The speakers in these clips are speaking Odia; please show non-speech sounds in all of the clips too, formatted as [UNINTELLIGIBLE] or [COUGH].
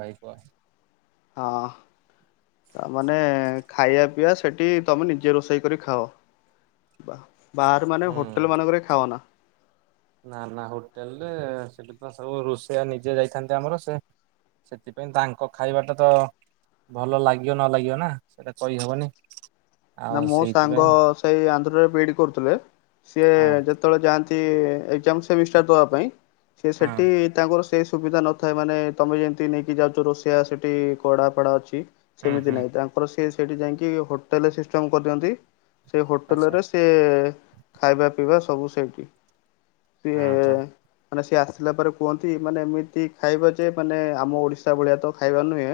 ଭାଇ କୁହ। ହଁ। ତା ମାନେ ଖାଇବା ପିଇବା ସେଠି ତୋମେ ନିଜେ ରୋଷେଇ କରି ଖାଅ। ବାଃ! ବାହାର ମାନେ ହୁଁ ହୋଟେଲ୍ ମାନଙ୍କରେ ଖାଅନା? ନା ନା ହୋଟେଲ୍ ରେ ସେଠି ତ ସବୁ ରୋଷେଇଆ ନିଜେ ଯାଇଥାନ୍ତି ଆମର। ସେ ସେଥିପାଇଁ ତାଙ୍କ ଖାଇବାଟା ତ ଭଲ ଲାଗିବ ନ ଲାଗିବ ନା ସେଟା କହିହବନି। ଆଉ ନା ମୋ ସେଇଥିପାଇଁ ସାଙ୍ଗ ସେଇ ଆନ୍ଧ୍ରରେ ବିଇଡି କରୁଥିଲେ। ସିଏ ହଁ ଯେତେବେଳେ ଯାଆନ୍ତି ଏ ଏକ୍ଜାମ ସେମିଷ୍ଟାର ଦବା ପାଇଁ। ସେ ହଁ ସେଟି ତାଙ୍କର ସେ ସୁବିଧା ନଥାଏ ମାନେ ତୋମେ ଯେମିତି ନେଇକି ଯାଉଚ। ରୋଷେଇଆ ସେଠି କଡ଼ା ଫଡ଼ା ଅଛି। ହୁଁ ସେମିତି ହୁଁ ନାହିଁ। ତାଙ୍କର ସିଏ ସେଠି ଯାଇକି ହୋଟେଲ୍ ସିଷ୍ଟମ୍ କରିଦିଅନ୍ତି। ସେ ହୋଟେଲ୍ ଆଚ୍ଛା ରେ ସେ ଖାଇବା ପିଇବା ସବୁ ସେଇଠି। ସିଏ ଅଁ, ହଁ। ମାନେ ସିଏ ଆସିଲା ପରେ କୁହନ୍ତି ମାନେ ଏମିତି ଖାଇବା ଯେ ମାନେ ଆମ ଓଡିଶା ଭଳିଆ ତ ଖାଇବା ନୁହେଁ।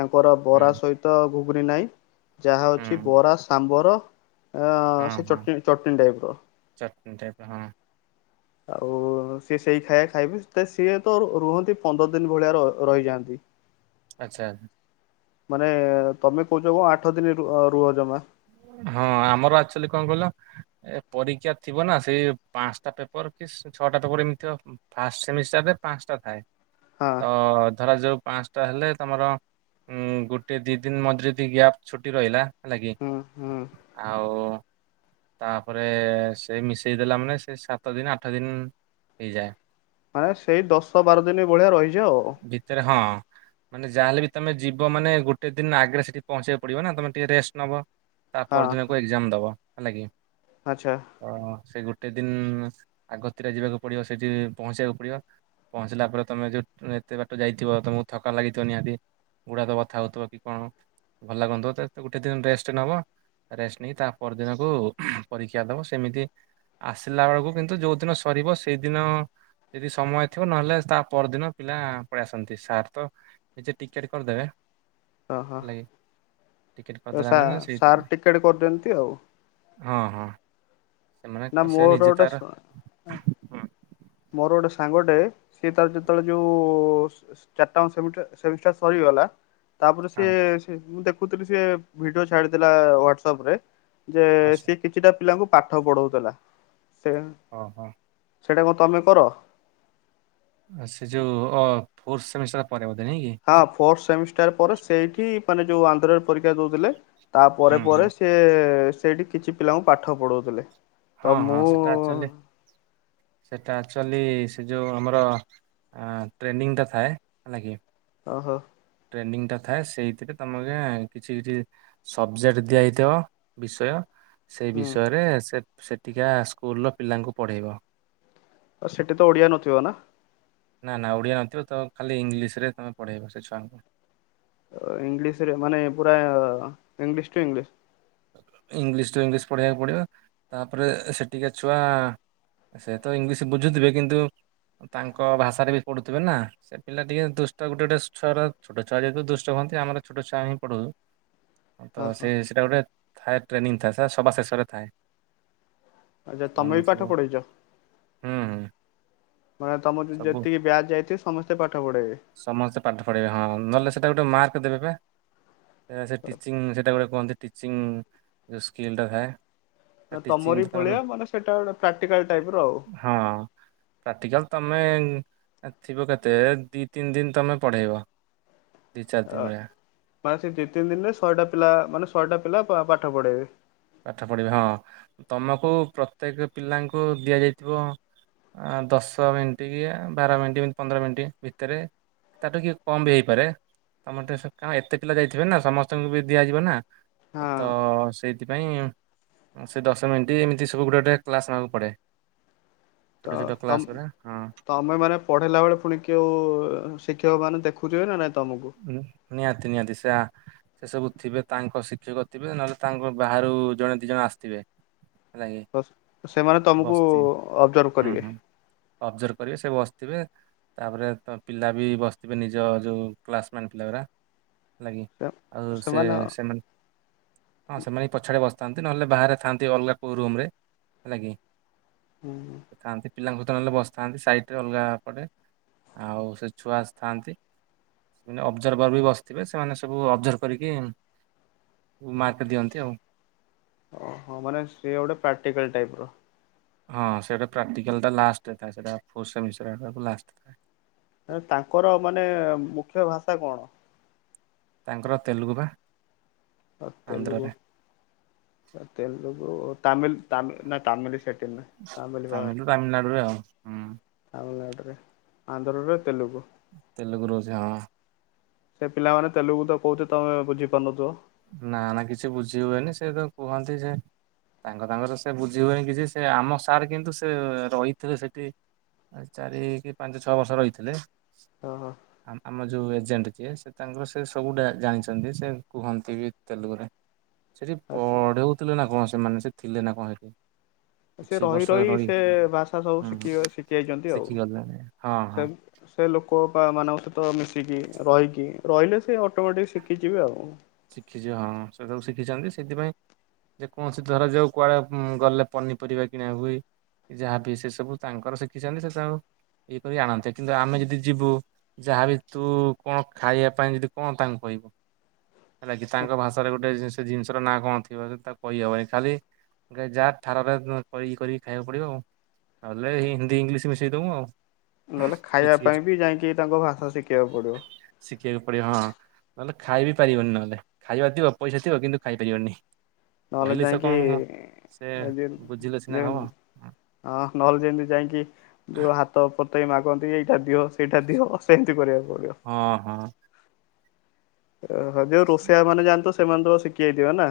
ତାଙ୍କର ହୁଁ ବରା ସହିତ ଗୁଗୁନି ନାଇଁ। ଯାହା ଅଛି ହୁଁ। ବରା ସାମ୍ବର। ଆ, ହଁ ସେ ହଁ ଚଟନି ଚଟଣୀ ଟାଇପ୍ ର। ଚଟଣି ଟାଇପର ହଁ ଆଉ ସିଏ ସେଇ ଖାଇବା ଖାଇବି। ତ ସିଏ ତ ର- ରୁହନ୍ତି ପନ୍ଦର ଦିନ ଭଳିଆ ର-ରହିଯାଆନ୍ତି। ହଁ ଆଚ୍ଛା। ମାନେ ତୋମେ କହୁଚ କଣ ଆଠ ଦିନ ରୁ -ରୁହ ଜମା। ହଁ ଆମର ଆକ୍ଚୁଲି କଣ କହିଲ। ଏ ପରୀକ୍ଷା ଥିବ ନା ସେଇ ପାନ୍ସଟା ପେପର୍ କି ସେ ଛଅ ସେଟା ତ ପୁରି ଇମଥିବ ଉଁ, ଫାଷ୍ଟ ସେମିଷ୍ଟାରରେ ପାନ୍ସଟା ଥାଏ। ହଁ ତ ଧରାଯାଉ ପାନ୍ସ ଟା ହେଲେ ତୋମର ଉଁ, ଗୋଟେ ଦି ଦିନ ମଝିରେ ଦି ଗ୍ୟାପ୍ ଛୁଟି ରହିଲା। ହେଲା କି ହୁଁ ହୁଁ ଆଉ ତାପରେ ସେ ମିଶେଇ ଦେଲା ମାନେ ସେ ସାତ ଦିନ ଆଠ ଦିନ। ପଇ ଯା ମାନେ ସେଇ ଦଶ ବାର ଦିନ ଭଳିିଆ ରହିଯ ଆଉ। ଭିତରେ ହଁ ମାନେ ଯାହାେଲେ ବି ତମେ ଯିବ ମାନେ ଗୋଟେ ଦିନ ଆଗରେ ସେଠି ପହଞ୍ଚେଇକୁ ପଡିବ ନା ତମେ ଟିକେ ରେଷ୍ଟ ନବ। ତା ହଁ ପର ଦିନକୁ ଏକ୍ଜାମ ଦବା ହେଲା କିି ଆଚ୍ଛା ତ ସେ ଗୋଟେ ଗତେ ଦିନ ଆଗତିରେ ଯିବାକୁ ପଡିବ ସେଠି ପହଞ୍ଚିବାକୁ ପଡିବ। ପହଞ୍ଚିଲା ପରେ ତମେ ଯୋଉ ଏତେ ବାଟ ଯାଇଥିବ ତମକୁ ଥକା ଲାଗିଥିବ ନିହାତି ଗୁଡା ତ କଥା ହଉଥିବ କି କଣ ଭଲ ଲାଗନ୍ତ ଗୋଟେ ଦିନ ରେଷ୍ଟ ନବ। ରେଷ୍ଟ ନେଇ ତା ପର ଦିନକୁ ପରୀକ୍ଷା ଦବ ସେମିତି ଆସିଲା ବେଳକୁ କିନ୍ତୁ ଯୋଉ ଦିନ ସରିବ ସେଇଦିନ ଯଦି ସମୟ ଥିବ ନହେଲେ ତା ପରଦିନ ପିଲା ପଳେଇ ଆସନ୍ତି ସାର୍ ତ ନିଜେ ଟିକେଟ କରିଦେବେ ଓ ହୋ। ଟିକେଟ୍ଦଲା ମାନେ ସାର୍ ସେଇଥିରେ ଟିକେଟ୍ କରିଦିଅନ୍ତ ଆଉ। ହଁ ହଁ ସେମାନେ ନା ସେ ମୋରର ନିଜେ ତାର ଗୋଟେ ହଁ ମୋର ଗୋଟେ ସାଙ୍ଗଟେ ସିଏ ତାର ଯେତେବେଳେ ଯୋଉ ଚାରିଟା ସେମିଷ୍ଟର ସରିବ ତାପରେ ହଁ ସେ ମୁଁ ଦେଖୁଥିଲି ସେ ଭିଡିଓ ଛାଡିଥିଲା ହଟସପ ରେ ଯେ ଆଚ୍ଛା ସିଏ କିଛିଟା ପିଲାଙ୍କୁ ପାଠ ପଢଉଥିଲା। ସେ ଓ ହୋ। ସେଇଟା କଣ ତମେ କର? ସେ ଯୋଉ ଫୋର ସେମିଷ୍ଟର ପରେ ନାଇଁ କି ହଁ ଫୋର୍ଥ ସେମିଷ୍ଟାର ପରେ ସେଇଠି ମାନେ ଯୋଉ ଆନ୍ଧ୍ରରେ ପରୀକ୍ଷା ଦଉଥିଲେ ତା ପରେ ହୁଁ ପରେ ହୁଁ ପରେ ସେ ସେଇଠି କିଛି ପିଲାଙ୍କୁ ପାଠ ପଢଉଥିଲେ। ହଁ ତ ହଁ ମୁଁ ସେଟା ଅଛୁଆଲି ସେଟା ଆକ୍ଚୁଆଲି ସେ ଯେଉଁ ଆମର ଟ୍ରେନିଙ୍ଗ ଟା ଥାଏ ହେଲା କିି ଓହୋ। ଟ୍ରେନିଂଟା ଥାଏ ସେଇଥିରେ ତମକୁ କିଛି କିଛି ସବଜେକ୍ଟ ଦିଆ ହେଇଥିବ ବିଷୟ ସେଇ ହୁଁ ବିଷୟରେ ସେ ସେଠିକା ସ୍କୁଲର ପିଲାଙ୍କୁ ପଢେଇବ। ଆଉ ସେଠି ତ ଓଡିଆ ନଥିବ ନା। ନା ନା ଓଡ଼ିଆ ନଥିବ ତ ଖାଲି ଇଂଲିଶ ରେ ତମେ ପଢ଼େଇବ ସେ ଛୁଆଙ୍କୁ। ଇଂଲିଶ ରେ ମାନେ ପୁରା English to English. English to English ପଢେଇବାକୁ ପଡିବ ତାପରେ ସେଠି କ ଛୁଆ ସେ ତ ଇଂଲିଶ ବୁଝୁଥିବେ କିନ୍ତୁ ତାଙ୍କ ଭାଷାରେ ବି ପଢୁଥିବେ ନା ସେ ପିଲା ଟିକେ ଦୁଷ୍ଟ ଗୋଟେ ଗୋଟେ ଛଆର ଛୋଟ ଛୁଆ ଯେହେତୁ ଦୁଷ୍ଟ ଆମର ଛୋଟ ଛୁଆ ହିଁ ପଢୁ ତ ହଁ ହଁ ସେ ସେଇଟା ଗୋଟେ ଥାଏ ଟ୍ରେନିଂ ଥାଏ ସେ ସବା ଶେଷରେ ଥାଏ। ଆଚ୍ଛା ତମେ ସେମାନେ ବି ପାଠ ସବୁ ପଢେଇଛ ହୁଁ ହୁଁ। ମାନେ ତମ ସବୁ ଯେତିକି ବ୍ୟାଚ୍ ଯାଇଥିବେ ସମସ୍ତେ ପାଠ ପଢେଇବେ। ସମସ୍ତେ ପାଠ ପଢବେ ହଁ ନହଲେ ସେଇଟା ଗୋଟେ ମାର୍କ ଦେବେ ବା ସେ ଟିଚିଂ ସେଇଟା ଗୋଟେ କୁହନ୍ତି। ସିଂ ସ୍ସ୍କିଲ ତା ଥାଏ। ଟିଚିଂ ତମରି ଭଳିଆ ମାନେ ସେଇଟା ଗୋଟେ ପ୍ରାକ୍ଟିକାଲ ଟାଇପ ର ଆଉ। ହଁ ପ୍ରାକ୍ଟିକଲ ତମ ତମେ ଥିବ କେତେ ଦି ତିନି ଦିନ ତମେ ପଢେଇବ। ଅ ମାନେ ସେ ଦି ତିନି ଦିନରେ ଶହେଟା ପିଲା ମାନେ ଶହେଟା ପିଲା ପାଠ ପଢେଇବେ। ପାଠ ପଢିବା ହଁ ତମକୁ ପ୍ରତ୍ୟେକ ପିଲାଙ୍କୁ ଦିଆଯାଇଥିବ ଦଶ ମିନିଟ କି ବାର ମିନିଟ ପନ୍ଦର ମିନିଟ ଭିତରେ ତା ଠୁ କିିକେ କମ ବି ହେଇପାରେ ତମେ ଟିକେ କଣ ଏତେ ପିଲା ଯାଇଥିବେ ନା ସମସ୍ତଙ୍କୁ ବି ଦିଆଯିବ ନା। ହଁ ତ ସେଇ ସେଥିପାଇଁ ସେ ଦଶ ମିନିଟ୍ ଏମିତି ସବୁ ଗୋଟେ ଗୋଟେ କ୍ଲାସ୍ ନେବାକୁ ପଡ଼େ। ଛୋଟ ତ ଛୋଟ ତ କ୍ଲାସ୍ ଗୁରା ହଁ ତମେ ମାନେ ପଢେଇା ବେଳେ ପୁଣି କେଉ ଶିକ୍ଷକ ମାନେ ଦେଖୁ [INAUDIBLE] ହୁଁ ନିହାତି ନିହାତି ସା ସେ ସବୁ ଥିବେ ତାଙ୍କ ଶିକ୍ଷକ ଥିବେ ନହେଲେ ତାଙ୍କ ବାହାରୁ ଜଣେ ଦି ଜଣ ଆସିଥିବେ। ହେଲା କି ତ ସେମାନେ ତମକୁ ବସିଛି ଅବଜର୍ଭ ହୁଁ କରିବେ। ହୁଁ ଅବଜର୍ଭ କରିବେ ସେ ବସିଥିବେ ତାପରେ ପିଲା ବି ବସିଥିବେ ନିଜ ଯଉଁ କ୍ଲାସ ମେଣ୍ଟ ପିଲାଗୁରା। ହେଲାଗି ଆଉ ସେ ସେମାନେ ହଁ ସେମାନେ ପଛରେ ବସି ଥାନ୍ତି ନହେଲେ ବାହାରେ ଥାନ୍ତି ଅଲଗା କୋଉ ରୁମ ରେ ହେଲା କି ହୁଁ, ପିଲାଙ୍କୁ ତ ନେଲେ ବସିଥାନ୍ତି ସାଇଟରେ ଅଲଗା ପଟେ ଆଉ ସେ ଛୁଆ ଆସିଥାନ୍ତି। ସେମାନେ ଅବଜର୍ଭର ବି ବସିଥିବେ ସେମାନେ ସବୁ ଅବଜର୍ଭ କରିକି ମାର୍କ ଦିଅନ୍ତି ଆଉ ଓହୋ ମାନେ ସେଏ ଗୋଟେ ପ୍ରାକ୍ଟିକାଲ ଟାଇପ ର ହଁ ସେଇଟା ପ୍ରାକ୍ଟିକାଲା ଟା ଲାଷ୍ଟ ଥାଏ। ସେଟା ଫୋର୍ ସେମିଷ୍ଟର ଆଡୁକୁ ଲାଷ୍ଟ ଥାଏ। ତାଙ୍କର ମାନେ ମୁଖ୍ୟ ଭାଷା କଣ। ତାଙ୍କର ତେଲୁଗୁ ବା। ତେଲୁଗୁ ଆନ୍ଧ୍ରରେ ତେଲୁଗୁ ତାମିଲ ତାମିଲ ନା ତାମିଲ ସେଠ ତାମିଲ୍ ତାମିଲ ବାହାରେ ତାମିଲନାଡୁରେ ଆଉ ହୁଁ ତାମିଲନାଡୁ। ଆନ୍ଧ୍ରରେ ତେଲୁଗୁ, ତେଲୁଗୁରୁ ସେ ହଁ, ସେ ପିଲାମାନେ ତେଲୁଗୁ ତ କହୁ ଥିବେ ତମେ ବୁଝି ପାରୁନଥବ। ନା ନା କିଛି ବୁଝି ହୁଏନି ସେ ତ କୁହନ୍ତି ସେ। ତାଙ୍କ ତାଙ୍କର ସେ ବୁଝି ହୁଏନି କି ଯେ ସେ ଆମ ସାର୍ କିନ୍ତୁ ସେ ରହିିଥିବେ ସେଠି। ଚାରି କି ପାଞ୍ଚ ଛଅ ବର୍ଷ ରହିଥିଲେ। ଓହୋ, ଆମ ଯୋଉ ଏଜେଣ୍ଟ ଯିଏ ସେ ତାଙ୍କର ସେ ସବୁ ଡା ଜାଣିଛନ୍ତି ସେ କୁହନ୍ତି ବି ତେଲୁଗୁ ରେ। ସେଠି ଆ ପଅଢଉଥିଲେ ନା କଣ ସେମାନେ ସେ ଥିଲେ ନା କଣ ହେଠି। ସେ ରହି ରହି ସେ ଭାଷା ସବୁ ହୁଁ ଶିଖି ଶିଖିଯାଇଛନ୍ତି ଆଉ ଶିଖିଗଲେଣି ହଁ ହଁ ସେ ସେ ଲୋକ ପା ମାନଙ୍କ ସହିତ ମିଶିକି ରହିକି ରହିଲେ ସେ ଅଟୋମେଟିକ ଶିଖିଯିବେ ଆଉ। ଶିଖିଯିବେ ହଁ ସେଟାକୁ ଶିଖିଛନ୍ତି ସେଥିପାଇଁ। ଯେ କୌଣସି ଧରଯାଉ କୁଆଡେ ଗଲେ ପନିପରିବା କିଣା ହୁଏ। ଯାହାବି ସେ ସବୁ ତାଙ୍କର ଶିଖିଛନ୍ତି ସେସବୁ, ଇଏ କରି ଆଣନ୍ତେ କିନ୍ତୁ ଆମେ ଯଦି ଯିବୁ ଯାହାବି ତୁ କଣ ଖାଇବା ପାଇଁ ଯଦି କଣ ତାଙ୍କୁ କହିବୁ। [INAUDIBLE] ହେଲା କିି ତାଙ୍କ ଭାଷାରେ ଗୋଟେ ସେ ଜିନିଷର ନାଁ କଣ ଥିବ ସେ ତାକୁ କହିହବନି ଖାଲି ଯାହା ଠାରରେ ଏ ଇଏ କରିକି ଖାଇବାକୁ ପଡିବ ଆଉ ନହେଲେ ହିନ୍ଦୀ ଇଂଲିଶ ମିଶେଇଦମୁ ଆଉ ନହେଲେ ଖାଇବା କିଛି କିଛି ପାଇଁ ବି ଯାଇକି ତାଙ୍କ ଭାଷା ଶିଖିବାକୁ ପଡିବ। ଶିଖିବାକୁ ପଡିବ ହଁ ନହେଲେ ଖାଇବି ପାରିବନି ନହେଲେ ଖାଇବା ଥିବ ପଇସା ଥିବ କିନ୍ତୁ ଖାଇପାରିବନି। ନହେଲେ କହିଲେ ସେ ଯାଇକି କଣ ସେ ଏ ଜେମ୍ ବୁଝିଲେ ସିନା ଜେମ୍ ହବ ହଁ ନହେଲେ ଯେମତି ଯାଇକି ଯୋଉ ହାତ ପତ୍ ମୋତେ ମା କହନ୍ତି ଏଇଟା ଦିଅ ସେଇଟା ଦିଅ ସେମତି କରିବାକୁ। ପଡିବ। ହଁ ହଁ, ଓହୋ ଯୋଉ ରୋଷେୟା ମାନେ ଯାଆନ୍ତି ତ ସେମାନେ ତ ଶିଖି ଯାଇଥିବେ ନା?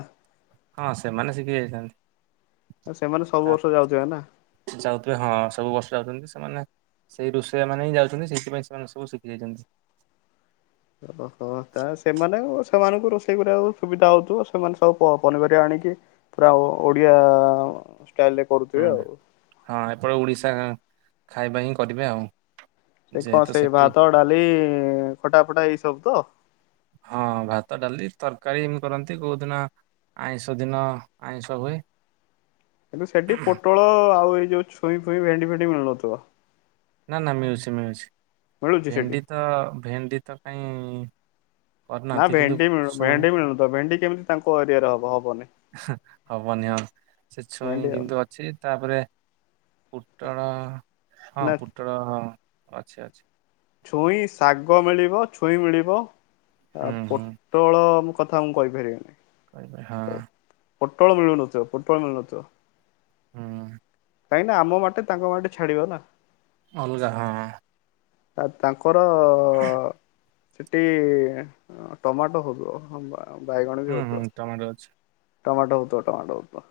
ହଁ ସେମାନେ ଶିଖି ଯାଇଥାନ୍ତି। ସେମାନେ ସବୁ ବର୍ଷ ଯାଉଥିବେ ନା। [INAUDIBLE] ଯାଉଥିବେ ହଁ ସବୁ ବସି ଯାଉଛନ୍ତି। ମାନେ ସେଇ ରୋଷେଇଆ ମାନେ ହିଁ ଯାଉଛନ୍ତି ସେଇଥିପାଇଁ ସେମାନେ ସବୁ ଶିଖି ଯାଇଛନ୍ତି। ଓହୋ ତା ଏ ସେମାନେ ସେମାନଙ୍କୁ ରୋଷେଇ କରିବାକୁ ସୁବିଧା ହୋଉଥିବ ସେମାନେ ସବୁ ପ ପନିପରିବା ଆଣିକି ପୁରା ଓଡ଼ିଆ ଷ୍ଟାଇଲରେ କରୁଥିବେ ହୁଁ ଆଉ। ହଁ ଏପଟେ ଓଡିଶା ଖାଇବା ହିଁ କରିବେ ଆଉ। ସେ କଣ ଯେହେତୁ ସେଇ ସେଠି ଭାତ ଡାଲି ଖଟା ଫଟା ଏଇ ସବୁ ତ? ହଁ ଭାତ ଡାଲି ତରକାରୀ ଏମତି କରନ୍ତି କୋଉଦିିନ ଆଇଁଷ ଦିନ ଆଇଁଷ ହୁଏ। କିନ୍ତୁ ସେଠି ପୋଟଳ ଆଉ ଏଇ ଯୋଉ ଛୁଇଁ ଫୁଇଁ ଭେଣ୍ଡି ଫେଣ୍ଡି ମିଳୁନଥିବ? ନା ନା ମିଳୁଛି ମିଳୁଛି ମିଳୁଛି ସେଠି? ଭେଣ୍ଡି ତ ଭେଣ୍ଡି ତ କାଇଁ ନା କରିନାହାନ୍ତି କିନ୍ତୁ ଭେଣ୍ଡି ମିଳୁ ଛୁଇଁ ଭେଣ୍ଡି ମିଳୁ ନଥିବ ଭେଣ୍ଡି କେମିତି ତାଙ୍କ ଏରିଆରେ ହବ। ହବନି ହେଁ ହବନିି ହଁ ସେ ଛୁଇଁ ଭେଣ୍ଡି ହବନି। କିନ୍ତୁ ଅଛି ତାପରେ ପୁଟଳ ହଁ ନା ପୁଟଳ ଅଛି ଅଛି। ଛୁଇଁ ଶାଗ ମିଳିବ ଛୁଇଁ ମିଳିବ ହୁଁ ଆ ହୁଁ ପୋଟଳ ମୁଁ କଥା ମୁଁ କହିପାରିବିନି। [UNINTELLIGIBLE] ହଁ। ପୋଟଳ ମିଳୁନଥିବ ପୋଟଳ ମିଳୁନଥିବ। ହୁଁ। କାହିଁକି ନା ଆମ ମାଟି ତାଙ୍କ ମାଟି ଛାଡିବ ନା। ଅଲଗା ହଁ। ଆ ତାଙ୍କର [INAUDIBLE] ସେଠି ଟମାଟୋ ହଉଥିବ। [UNINTELLIGIBLE] ବି ହୁଁ ହୁଁ ହଉଥିବ। ଟମାଟୋ ଅଛି। ଟମାଟୋ ହୋଉଥିବ ଟମାଟୋ ହୋଉଥିବ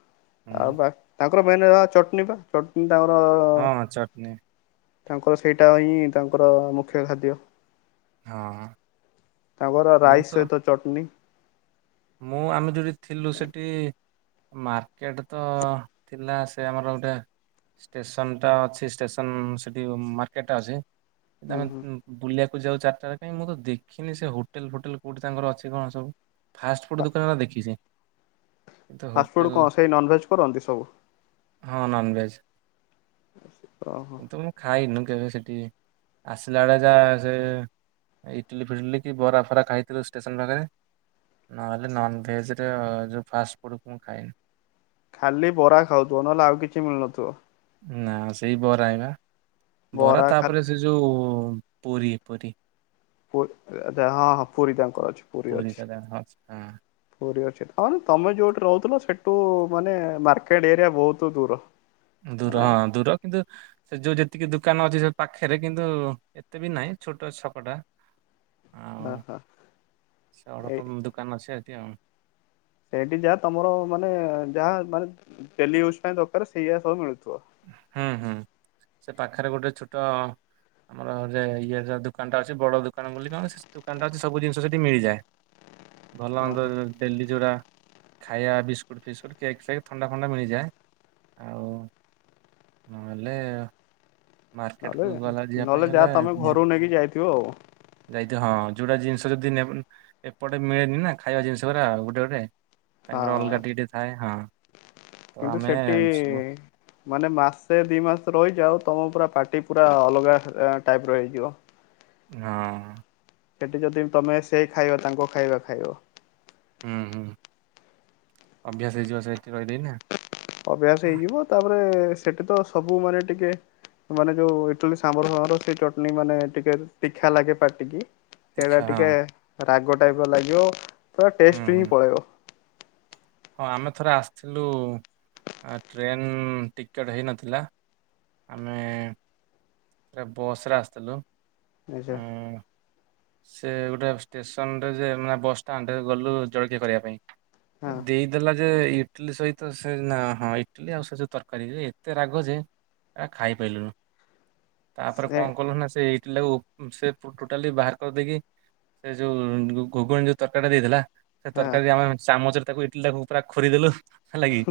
ହୁଁ ଆଉ ବା ତାଙ୍କର ମେନ ହେଲା ଚଟନି ପା ଚଟନି ତାଙ୍କର ହଁ ଚଟନି। ତାଙ୍କର ସେଇଟା ହିଁ ତାଙ୍କର ମୁଖ୍ୟ ଖାଦ୍ୟ। ହଁ ତାଙ୍କର ମୁଁ ରାଇସ୍ ତ ସହିତ ଚଟନି। ମୁଁ ଆମେ ଯୋଉଠି ଥିଲୁ ସେଠି ମାର୍କେଟ ତ ଥିଲା ସେ ଆମର ଗୋଟେ ଷ୍ଟେସନ ଟା ଅଛି ଷ୍ଟେସନ ସେଠି ମାର୍କେଟ ଟା ଅଛି ସେ ହୁଁ ଆମେ ହୁଁ ବୁଲିବାକୁ ଯାଉ ଚାରିଟା ବେଳେ କାଇଁ ମୁଁ ତ ଦେଖିନି ସେ ହୋଟେଲ ଫୋଟେଲ କଉଠି ତାଙ୍କର ଅଛି କଣ ସବୁ। ଫାଷ୍ଟଫୁଡ ଦୋକାନ ଗୁଡା ଦେଖିଚି। କିନ୍ତୁ ଫାଷ୍ଟଫୁଡ଼୍ ହୋଟେଲ, କଣ ସେଇ ନନଭେଜ୍ କରନ୍ତି ସବୁ? ହଁ ନନ୍ଭେଜ୍। ଓହୋ କିନ୍ତୁ ମୁଁ ଖାଇନି କେବେ ସେଠି। ଆସିଲା ବେଳେ ଯାହା ସେ ଇଟିଲି ଫିଟିଲ କି ବରା ଫରା ଖାଇଥିଲୁ ଷ୍ଟେସନ ପାଖରେ। ନହେଲେ ନନଭେଜରେ ଯୋଉ ଫାଷ୍ଟ ଫୁଡ଼ ମୁଁ ଖାଇନି। ଖାଲି ବରା ଖାଉଥିବ ନହେଲେ ଆଉ କିଛି ମିଳୁନଥିବ। ନା ସେଇ ବରା ହେଇବା ବରା ତାପରେ ସେ ଯୋଉ ପୁରି ପୁରି। ପୁରୀ ହଁ ହଁ ତାଙ୍କର ଅଛି। ପୁରି ପୁରୀ ଅଛି ଟା ହଁ। ପୁରି ଅଛି। [UNINTELLIGIBLE] ତମେ ଯୋଉଠି ରହୁଥିଲ ସେଇଠୁ ମାନେ ମାର୍କେଟ ଏରିଆ ବହୁତ ଦୂର। ଦୂର ମାନେ ହଁ ଦୂର କିନ୍ତୁ ସେ ଯୋଉ ଯେତିକି ଦୋକାନ ଅଛି ସେ ପାଖରେ କିନ୍ତୁ ଏତେ ବି ନାହିଁ ଛୋଟ ଛକଟା। [INAUDIBLE] ଆଉ ହଁ ସେ ଏଇ ଅଳପ ଦୋକାନ ଅଛି ଏଠି ଆଉ। ସେଇଠି ଯାହା ତମର ମାନେ ଯାହା ମାନେ ଟେଲି ୟୁଜ ପାଇଁ ଦରକାର ସେଇୟା ସବୁ ମିଳୁଛି। ହୁଁ ହୁଁ ସେ ପାଖରେ ଗୋଟେ ଛୋଟ ଆମର ଯେ ଇଏ ଯ ଦୋକାନ ଟା ଅଛି ବଡ ଦୋକାନ ବୋଲି କଣ ସେ ଦୋକାନଟା ଅଛି ସବୁ ଜିନିଷ ସେଠି ମିଳିଯାଏ। [INAUDIBLE] ଭଲ ମନ୍ଦ ହଁ ଡେଲି ଯୋଉରା ଖାଇବା ବିସ୍କୁଟ ଫିସ୍କୁଟ କେକ୍ ଫେକ୍ ଥଣ୍ଡା ଫଣ୍ଡା ମିଳିଯାଏ ଆଉ ନହେଲେ ମାର୍କେଟ ନହେଲେ କୁ ଗଲା ଯିବା ପାଇଁ ନହେଲେ ଯାହା ହେଲେ ତମେ ନିହା ଘରୁ ନେଇକି ଯାଇଥିବ ଆଉ ଯାଇତେ ହଁ ଯୋଉଁଟା ଜିନିଷ ଯଦି ଏପଟେ ମିଳେନି ନା ଖାଇବା ଜିନିଷ ଗୁରା ଗୋଟେ ଗୋଟେ ତାଙ୍କର ହଁ। ଅଲଗାଟିକେ ଟିକେ ଥାଏ। ହଁ ତ କିନ୍ତୁ ଆମେ ସେଠି ସବୁ ମାନେ ମାସେ ଦି ମାସ ରହିଯାଓ ତମ ପୁରା ପାଟି ପୁରା ଅଲଗା ଟାଇପ ର ହେଇଯିବ। ହଁ। ସେଠି ଯଦି ତମେ ସେ ଖାଇବା ତାଙ୍କ ଖାଇବା ଖାଇବ। [UNINTELLIGIBLE] ଅଭ୍ୟାସ ହେଇଯିବ ତାପରେ ସେଠି ତ ସବୁ ମାନେ ଟିକେ ମାନେ ଯୋଉ ଇଟଲୀ ସାବର ଫର ସେଇ ଚଟଣିୀ ମାନେ ଟିକେ ତୀଖା ଲାଗେ ପାଟିକି ସେଇଟା ଦୀକ୍ଷା ହଁ ଟିକେ ରାଗ ଟାଇପ ଲାଗିବ ତା ହୁଁ ଟେଷ୍ଟ ହୁଁ ହିଁ ପଳେଇବ। ହଁ ଆମେ ଥରେ ଆସିଥିଲୁ ଟ୍ରେନ ଟିକେଟ ହେଇନଥିଲା ଆମେ ବସ ରେ ଆସିଥିଲୁ ଆଚ୍ଛା। ଉଁ ସେ ଗୋଟେ ଷ୍ଟେସନରେ ଯେ ମାନେ ବସ୍ ଷ୍ଟାଣ୍ଡରେ ଗଲୁ ଜଳକିଆ କରିବା ପାଇଁ ହଁ ଦେଇ ଦେେଲା ଯେ ଇଟିଲି ସହିତ ସେ ହଁ ଇଟିଲି ଆଉ ସେ ଯୋଉ ତରକାରୀ ଏତେ ରାଗ ଯେ ଆ ଖାଇପାରିଲୁନୁ। ତାପରେ ସେ କଣ କଲୁ ନା ସେ ଏଇଟ ଲ ସେ ଟୋଟାଲି ବାହାର ଦେଇକି ସେ ଯୋଉ ଘୁଗୁଣ ଯୋଉ ତରକାରୀ ଟା ଦେଇଥିଲା ସେ ହଁ ତରକାରୀ ଆମେ ଚ ତାକୁ ଇଟିଲିଟାକୁ ପୁରା ଖୋରିଦ ଦେଲୁ ହେ ଲାଗି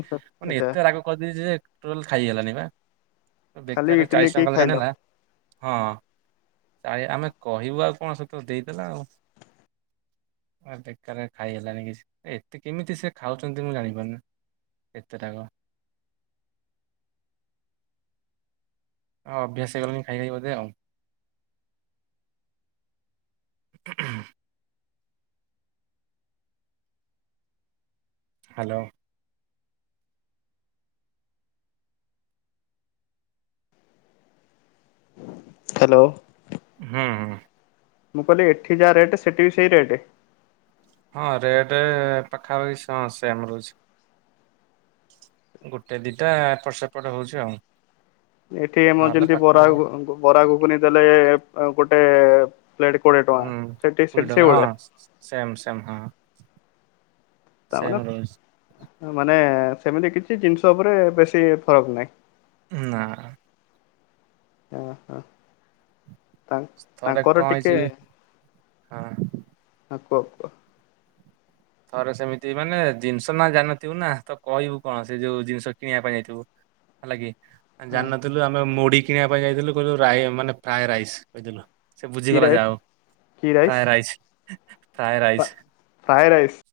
ମାନେ ଆଚ୍ଛା ଏତେ ରାଗ କରିଦେଛି ଯେ ଟଲ ଖାଇଗଲାନି ବା। ଖାଲି ବେକାରରେ ଇଟିଲି ଚାଳିଶ କି ଟଙ୍କା ଲେଖା ଖାଇଲ ନେଲା ହଁଳି ଆମେ କହିବା ଆଉ କଣ ସତ ଦେଇଦେଲା ଆଉ। ଆ ବେ ଖାଇ ହେଲଣିି କିଛି ଏତେ କେମିତି ସେ ଖାଉଛନ୍ତି ମୁଁ ଜାଣିପାରୁନି। [UNINTELLIGIBLE] [UNINTELLIGIBLE] ଅଭ୍ୟାସ ହେଇଗଲେଣିି ଖାଇ ଖାଇ ବୋଧେ ଆଉ। [INAUDIBLE] ହ୍ୟାଲୋ। ହ୍ୟାଲୋ। ହୁଁ। ମୁଁ କହିଲି ଏଠି ଯାହା ରେଟ୍ ସେଠି ବି ସେଇ ରେଟ୍? ହଁ ରେଟ ପାଖାପାଖି ହଁ ସେମ ରହୁଛି। ଗୋଟେ ଦିଟା ଏପଟ ସେପଟ ହଉଛି ଆଉ। ଏଠି ଆମର ନହେଲେ ଯେମିତି ବରା ପାଖାପାଖି ବ ବରା ଘୁକୁନି ଦେଲେ। ଗୋଟେ ପ୍ଲେଟ କୋଡ଼ିଏ ଟଙ୍କା ହୁଁ ସେଠି କୋଡିଏ ସେଠି ଟଙ୍କା ସେଇଭଳିଆ ହଁ ସେମ ସେମ ହଁ। ତାମାନେ ସେମ ମାନେ ରହୁ ମାନେ ସେମିତି କିଛି ଜିନିଷ ଉପରେ ବେଶୀ ଫରକ ନାହିଁ। ନା। ଅ ହ। ଥରେ କଣ ହେଇଛି ବି- ହଁ [UNINTELLIGIBLE] ଥରେ ସେମିତି ମାନେ ଜିନିଷ ନା ଜାଣନଥିବୁ ନା ତ କହିବୁ କଣ, ସେ ଯୋଉ ଜିନିଷ କିଣିବା ପାଇଁ ଯାଇଥିବୁ ହେଲାକି। ହଁ ଜାଣିିନଥିଲୁ, ଆମେ ମୁଢି କିଣିବା ପାଇଁ ଯାଇଥିଲୁ କଦିଲୁ ମାନେ ରା ଫ୍ରାଏ ରାଇସ୍ କହିଦେଲୁ। ସେ କି ବୁଝିଗଲା ଯାହା ରାଇସ୍ ଆଉ କି rice fry rice fry rice. Fry rice.